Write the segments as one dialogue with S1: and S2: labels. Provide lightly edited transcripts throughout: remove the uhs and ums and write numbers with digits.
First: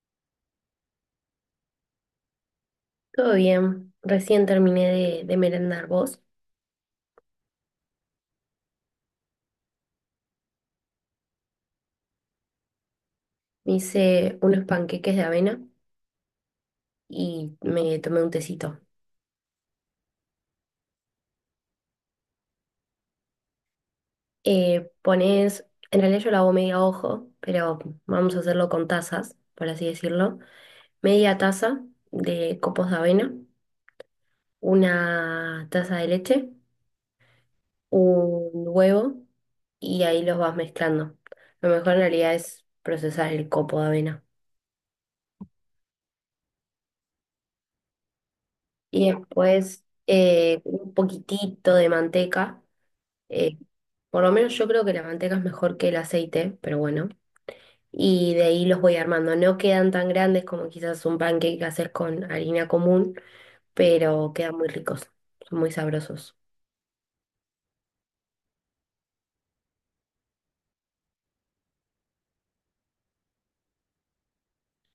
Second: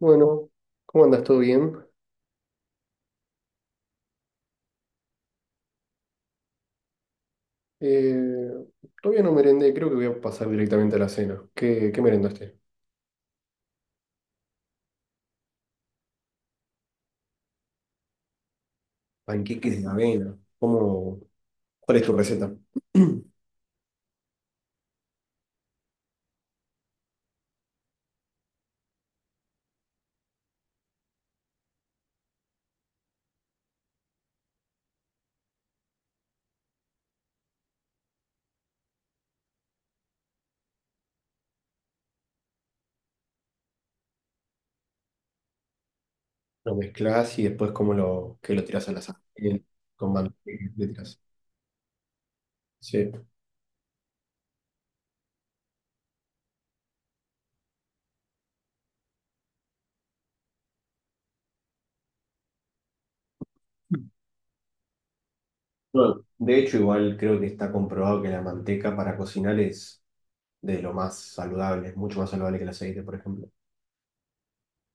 S1: Bueno, ¿cómo andas? ¿Todo bien?
S2: Todo bien, recién terminé de merendar vos.
S1: Eh, Todavía no merendé, creo que voy a pasar directamente a la cena. ¿Qué merendaste?
S2: Me hice unos panqueques de avena y me tomé un tecito.
S1: Panqueques de avena. ¿Cómo? ¿Cuál es tu receta?
S2: Eh, pones, en realidad yo lo hago medio ojo, pero vamos a hacerlo con tazas, por así decirlo. Media taza de copos de avena, una taza de leche, un huevo y ahí los vas mezclando. Lo mejor en realidad es procesar el copo de avena.
S1: Lo mezclas y después cómo lo, que lo tiras a la
S2: Y
S1: sartén
S2: después
S1: con manteca, le
S2: un
S1: tirás.
S2: poquitito de manteca.
S1: Sí.
S2: eh, Por lo menos yo creo que la manteca es mejor que el aceite, pero bueno. Y de ahí los voy armando. No quedan tan grandes como quizás un pancake hacer con harina común, pero quedan muy ricos, son muy
S1: Bueno,
S2: sabrosos.
S1: de hecho, igual creo que está comprobado que la manteca para cocinar es de lo más saludable, es mucho más saludable que el aceite, por ejemplo.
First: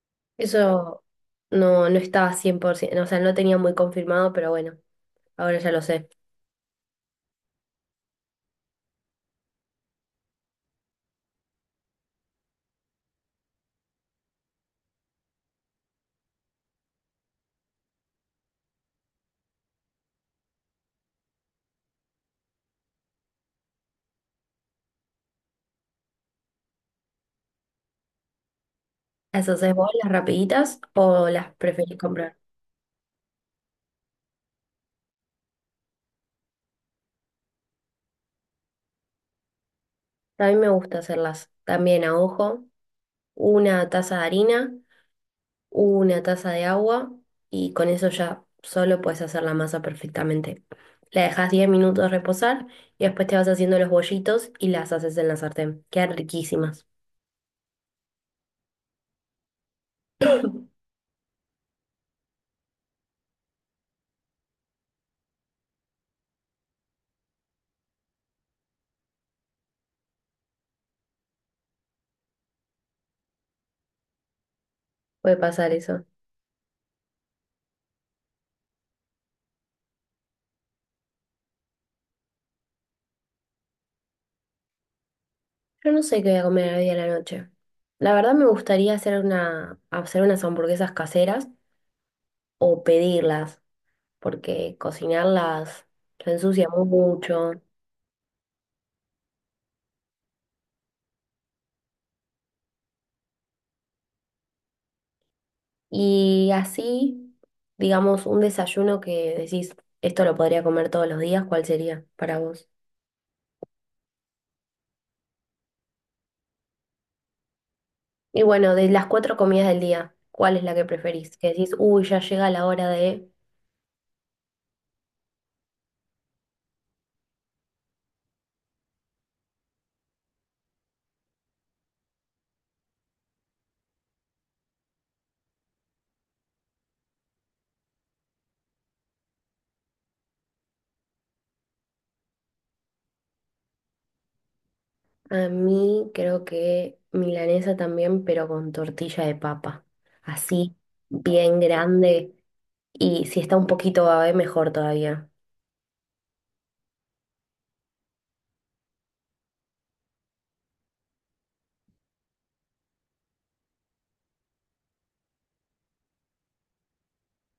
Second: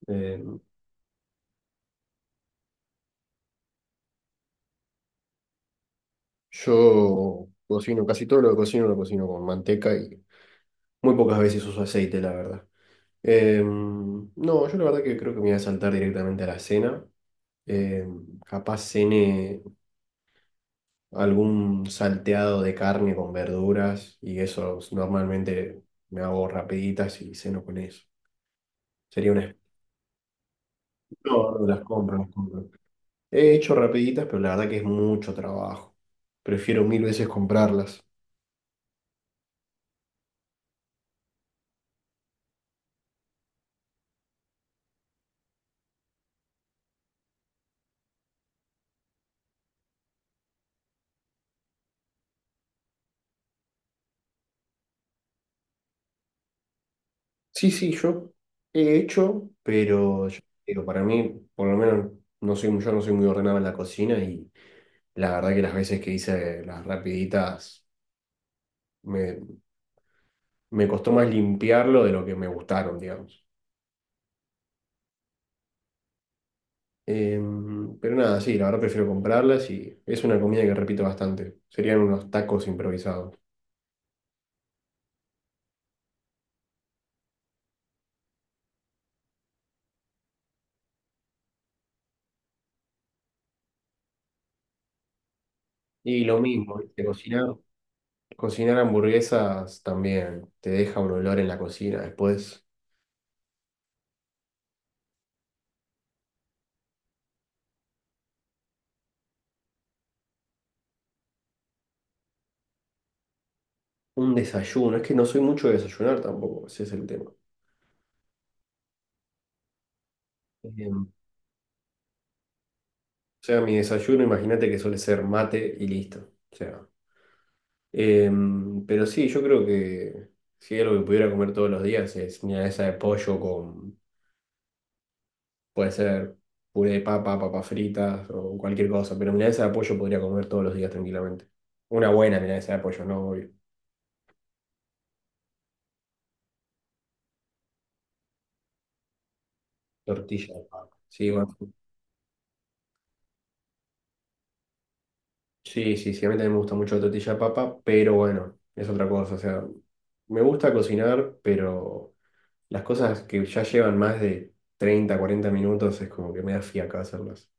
S1: Eh,
S2: Eso no estaba 100%, o sea, no tenía muy confirmado, pero bueno, ahora ya lo sé.
S1: yo cocino, casi todo lo que cocino lo cocino con manteca y muy pocas veces uso aceite, la verdad. No, yo la verdad que creo que me voy a saltar directamente a la cena. Capaz cene algún salteado de carne con verduras y eso normalmente me hago rapiditas y ceno con eso. Sería
S2: ¿Las
S1: una...
S2: haces vos las rapiditas o
S1: No,
S2: las
S1: no las
S2: preferís
S1: compro, las
S2: comprar?
S1: compro. He hecho rapiditas, pero la verdad que es mucho trabajo. Prefiero mil veces comprarlas.
S2: A mí me gusta hacerlas también a ojo. Una taza de harina, una taza de agua y con eso ya solo puedes hacer la masa perfectamente. La dejas 10 minutos reposar y después te vas haciendo los bollitos y las haces en la sartén. Quedan riquísimas.
S1: Sí, sí, yo he hecho, pero yo digo, para mí, por lo menos, no soy, yo no soy muy ordenado en la cocina y la verdad que las veces que hice las rapiditas me, me costó más limpiarlo de lo que me gustaron, digamos.
S2: Puede pasar eso.
S1: Pero nada, sí, la verdad prefiero comprarlas y es una comida que repito bastante. Serían unos tacos improvisados.
S2: Yo no sé qué voy a comer hoy a la noche. La verdad me gustaría hacer unas hamburguesas caseras o pedirlas, porque cocinarlas
S1: Y
S2: se
S1: lo
S2: ensucia
S1: mismo, ¿viste?
S2: mucho.
S1: Cocinar hamburguesas también te deja un olor en la cocina. Después,
S2: Y así, digamos, un desayuno que decís, esto lo podría comer todos los días, ¿cuál sería para vos?
S1: un desayuno. Es que no soy mucho de desayunar tampoco, ese es el tema.
S2: Y bueno, de las cuatro comidas del día, ¿cuál es la que
S1: Em, o
S2: preferís? Que decís, uy, ya llega la hora de...
S1: sea, mi desayuno, imagínate que suele ser mate y listo. O sea, pero sí, yo creo que si hay algo que pudiera comer todos los días es milanesa de pollo con, puede ser puré de papa, papas fritas o cualquier cosa, pero milanesa de pollo podría comer todos los días tranquilamente. Una buena milanesa de pollo, no obvio.
S2: A mí creo que milanesa también, pero con tortilla de papa.
S1: Tortilla de
S2: Así,
S1: papa. Sí, bueno,
S2: bien grande. Y si está un poquito babe, mejor todavía.
S1: sí, sí, sí, a mí también me gusta mucho la tortilla de papa, pero bueno, es otra cosa, o sea, me gusta cocinar, pero las cosas que ya llevan más de 30 40 minutos es como que me da fiaca hacerlas.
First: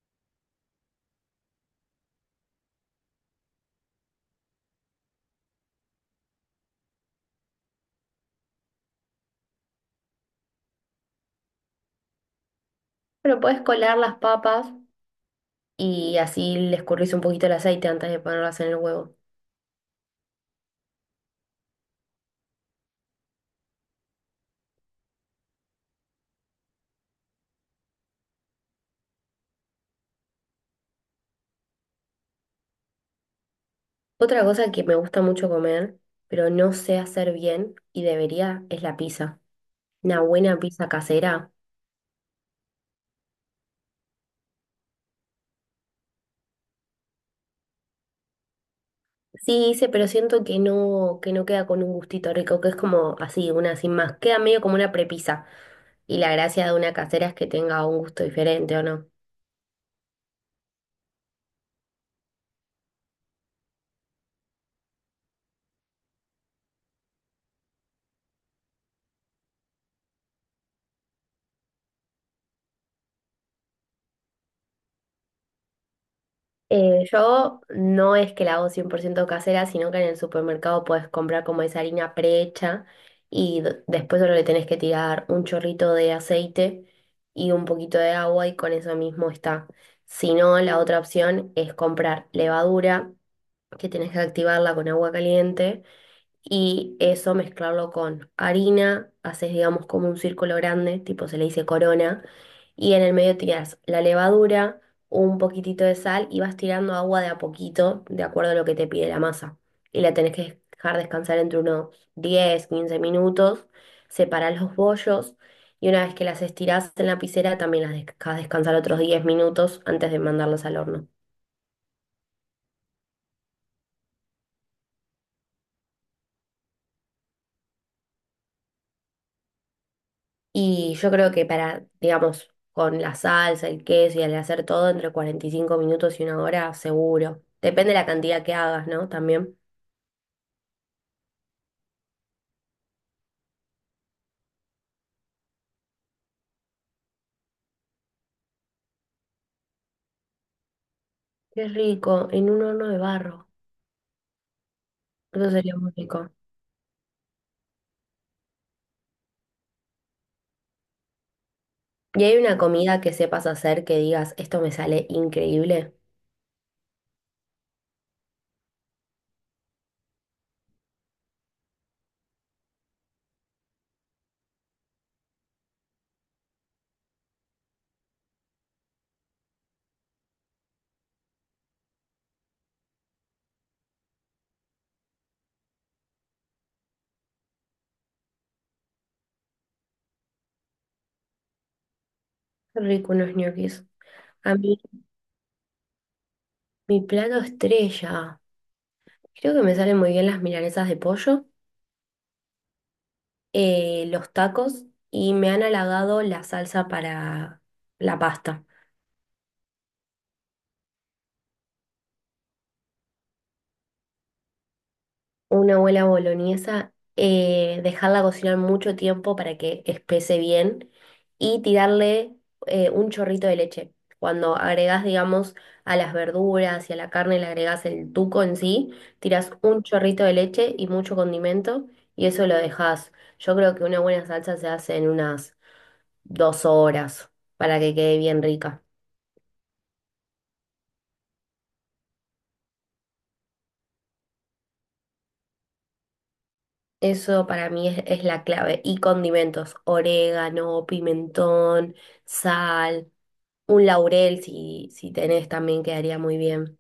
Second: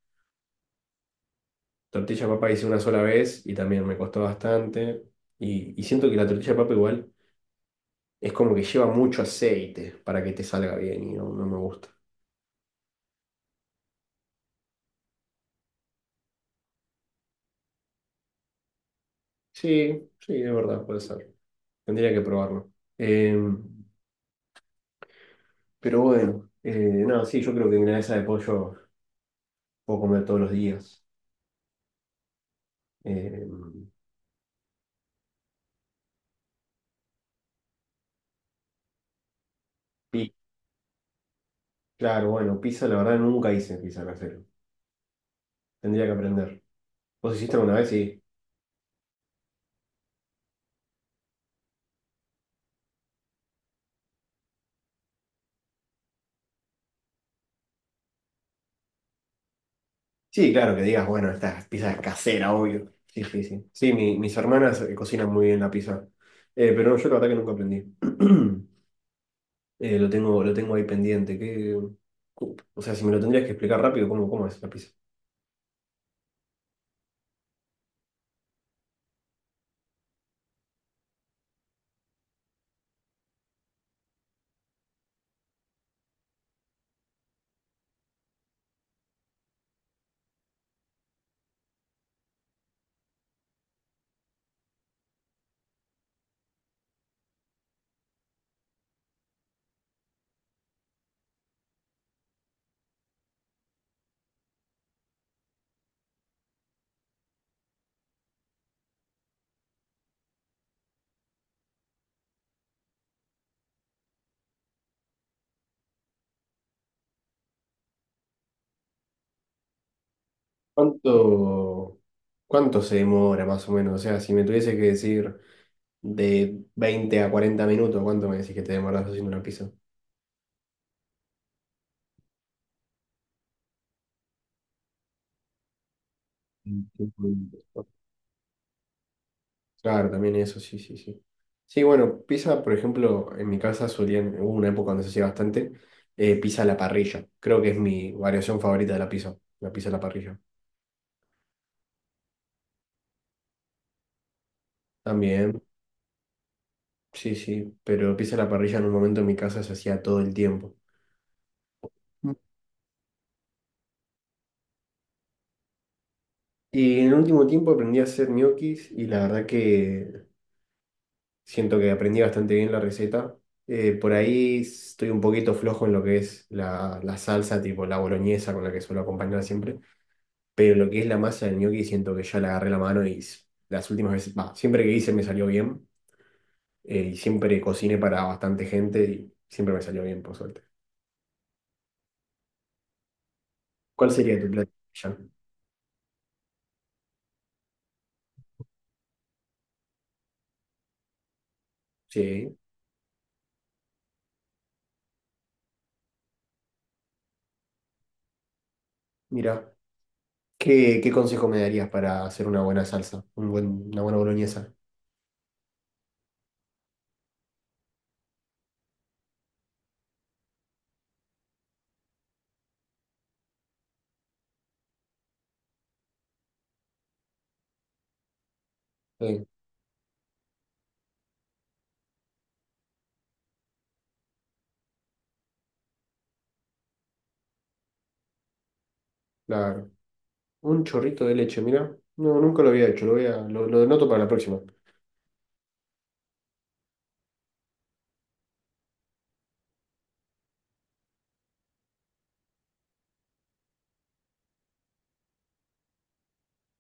S1: Tortilla de papa hice una sola vez y también me costó bastante. Y siento que la tortilla de papa igual es como que lleva mucho aceite para que te salga bien y no, no me gusta.
S2: Pero podés colar las papas y así le escurrís un poquito el aceite antes de ponerlas en el huevo.
S1: Sí, sí, es verdad, puede ser. Tendría que probarlo. Eh, pero bueno, no, sí, yo creo que milanesa de pollo puedo comer todos los días. Eh,
S2: Otra cosa que me gusta mucho comer, pero no sé hacer bien y debería, es la pizza. Una
S1: pi-
S2: buena pizza casera.
S1: claro, bueno, pizza la verdad nunca hice pizza casero. Tendría que aprender. ¿Vos hiciste alguna vez? Sí.
S2: Sí hice, pero siento que no queda con un gustito rico, que es como así, una sin más. Queda medio como una prepizza. Y la gracia de una casera es que tenga un gusto diferente, ¿o no?
S1: Sí, claro, que digas, bueno, esta pizza es casera, obvio. Sí, sí, sí. Sí, mis hermanas cocinan muy bien la pizza. Pero no, yo la verdad que nunca aprendí. Lo tengo ahí pendiente. O sea, si me lo tendrías que explicar rápido, ¿cómo, cómo es la pizza?
S2: Yo no es que la hago 100% casera, sino que en el supermercado puedes comprar como esa harina prehecha y después solo le tenés que tirar un chorrito de aceite y un poquito de agua y con eso mismo está. Si no, la otra opción es comprar levadura, que tenés que activarla con agua caliente y eso mezclarlo con harina, haces digamos como un círculo grande, tipo se le dice corona, y en el medio tiras la levadura, un poquitito de sal y vas tirando agua de a poquito, de acuerdo a lo que te pide la masa. Y la tenés que dejar descansar entre unos 10 15 minutos, separás los bollos y una vez que las estirás en la piscera también las dejas descansar otros 10 minutos antes de mandarlas al horno.
S1: ¿Cuánto, cuánto se demora más o menos? O sea, si me tuviese que decir de 20 a 40 minutos, ¿cuánto me decís que te demoras haciendo una pizza?
S2: Y yo creo que para, digamos, con la salsa, el queso y al hacer todo entre 45 minutos y una hora,
S1: Mm,
S2: seguro. Depende de la cantidad que hagas, ¿no? También.
S1: Claro, también eso, sí, sí, sí. Sí, bueno, pizza, por ejemplo, en mi casa solían, hubo una época donde se hacía bastante, pizza a la parrilla. Creo que es mi variación favorita de la pizza a la parrilla.
S2: Qué rico, en un horno de barro. Eso
S1: También,
S2: sería muy rico.
S1: sí, sí, pero pizza a la parrilla en un momento en mi casa se hacía todo el tiempo.
S2: ¿Y
S1: Mm.
S2: hay una comida que sepas hacer que digas, esto me sale increíble?
S1: Y en el último tiempo aprendí a hacer ñoquis y la verdad que siento que aprendí bastante bien la receta. Por ahí estoy un poquito flojo en lo que es la salsa, tipo la boloñesa con la que suelo acompañar siempre. Pero lo que es la masa del gnocchi siento que ya le agarré la mano las últimas veces, bah, siempre que hice me salió bien y siempre cociné para bastante gente y siempre me salió bien, por suerte.
S2: Qué rico unos ñoquis.
S1: ¿Cuál sería tu
S2: A
S1: plato?
S2: mí,
S1: Ya.
S2: mi plato estrella. Creo que me salen muy bien las milanesas de pollo,
S1: Sí,
S2: los tacos y me han halagado la salsa para la pasta.
S1: mira, ¿qué consejo me darías para hacer una buena salsa? Una buena boloñesa.
S2: Una abuela boloñesa, dejarla cocinar mucho tiempo para que espese bien y tirarle un chorrito de leche. Cuando agregás, digamos, a las verduras y a la carne, le agregás el tuco en sí,
S1: Sí,
S2: tiras un chorrito de leche y mucho condimento y eso lo dejas. Yo creo que una buena salsa se hace en unas dos horas para que quede bien rica.
S1: claro. Un chorrito de leche, mira. No, nunca lo había hecho, lo voy a, lo noto para la próxima.
S2: Eso para mí es la clave. Y condimentos, orégano, pimentón, sal. Un laurel, si tenés también quedaría muy bien.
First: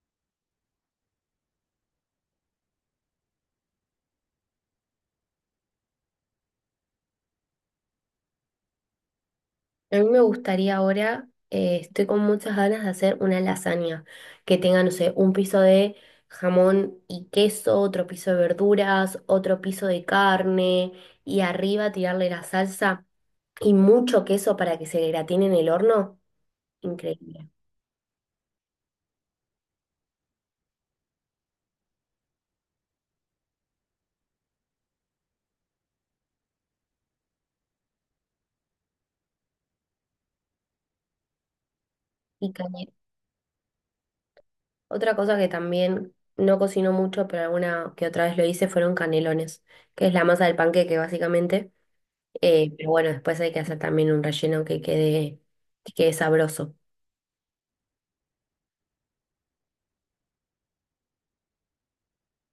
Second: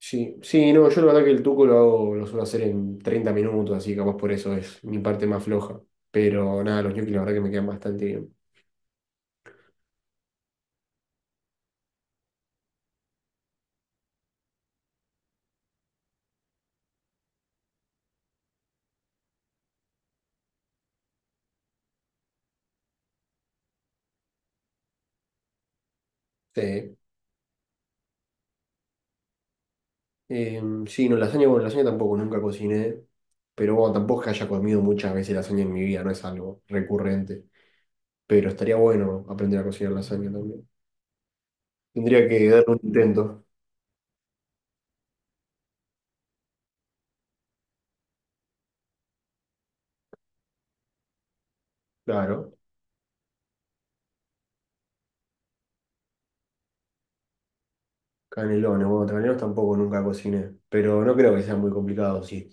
S1: Sí, sí, no, yo la verdad que el tuco lo hago, lo suelo hacer en 30 minutos, así que capaz por eso es mi parte más floja. Pero nada, los ñoquis la verdad que me quedan bastante bien.
S2: A mí me gustaría ahora, estoy con muchas ganas de hacer una lasaña que tenga, no sé, un piso de jamón y queso, otro piso de verduras, otro piso de carne y arriba tirarle la salsa y mucho queso para que se gratine en el horno.
S1: Sí,
S2: Increíble.
S1: Eh, sí, no, lasaña, bueno, lasaña tampoco nunca cociné, pero bueno, tampoco es que haya comido muchas veces lasaña en mi vida, no es algo recurrente. Pero estaría bueno aprender a cocinar lasaña también. Tendría que
S2: Y
S1: darle un
S2: canela.
S1: intento,
S2: Otra cosa que también no cocino mucho, pero alguna que otra vez lo hice, fueron canelones, que es la masa del panqueque básicamente.
S1: claro.
S2: Pero bueno, después hay que hacer también un relleno que quede sabroso.
S1: Canelones, bueno, canelones tampoco nunca cociné, pero no creo que sea muy complicado, sí.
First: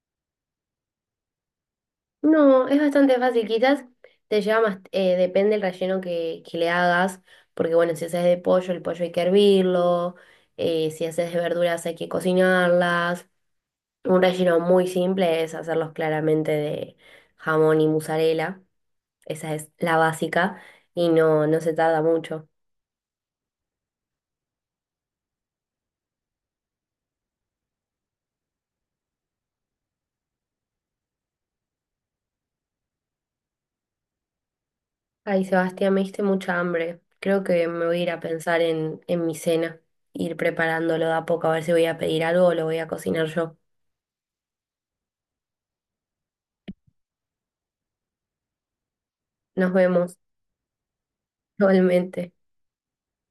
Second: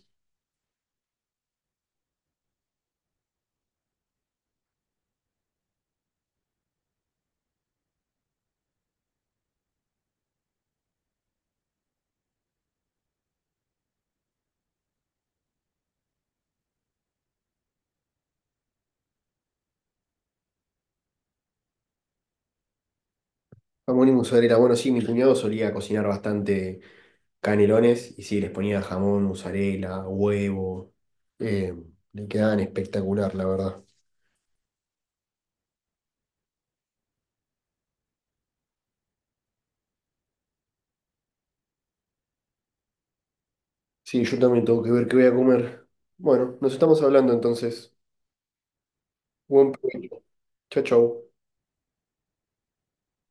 S2: No, es bastante fácil. Quizás te lleva más, depende del relleno que le hagas, porque bueno, si haces de pollo, el pollo hay que hervirlo, si haces de verduras hay que cocinarlas. Un relleno muy simple es hacerlos claramente de jamón y mozzarella, esa es la básica y no, no se tarda mucho.
S1: Jamón y mozzarella. Bueno, sí, mi cuñado solía cocinar bastante canelones y sí, les ponía jamón, mozzarella, huevo. eh, Le quedaban espectacular, la verdad.
S2: Ay, Sebastián, me diste mucha hambre. Creo que me voy a ir a pensar en mi cena, ir preparándolo de a poco, a ver si voy a pedir algo o lo voy a cocinar yo.
S1: Sí, yo también tengo que ver qué voy a comer. Bueno, nos estamos hablando entonces. Buen
S2: Nos vemos,
S1: provecho. Chau, chau.
S2: igualmente.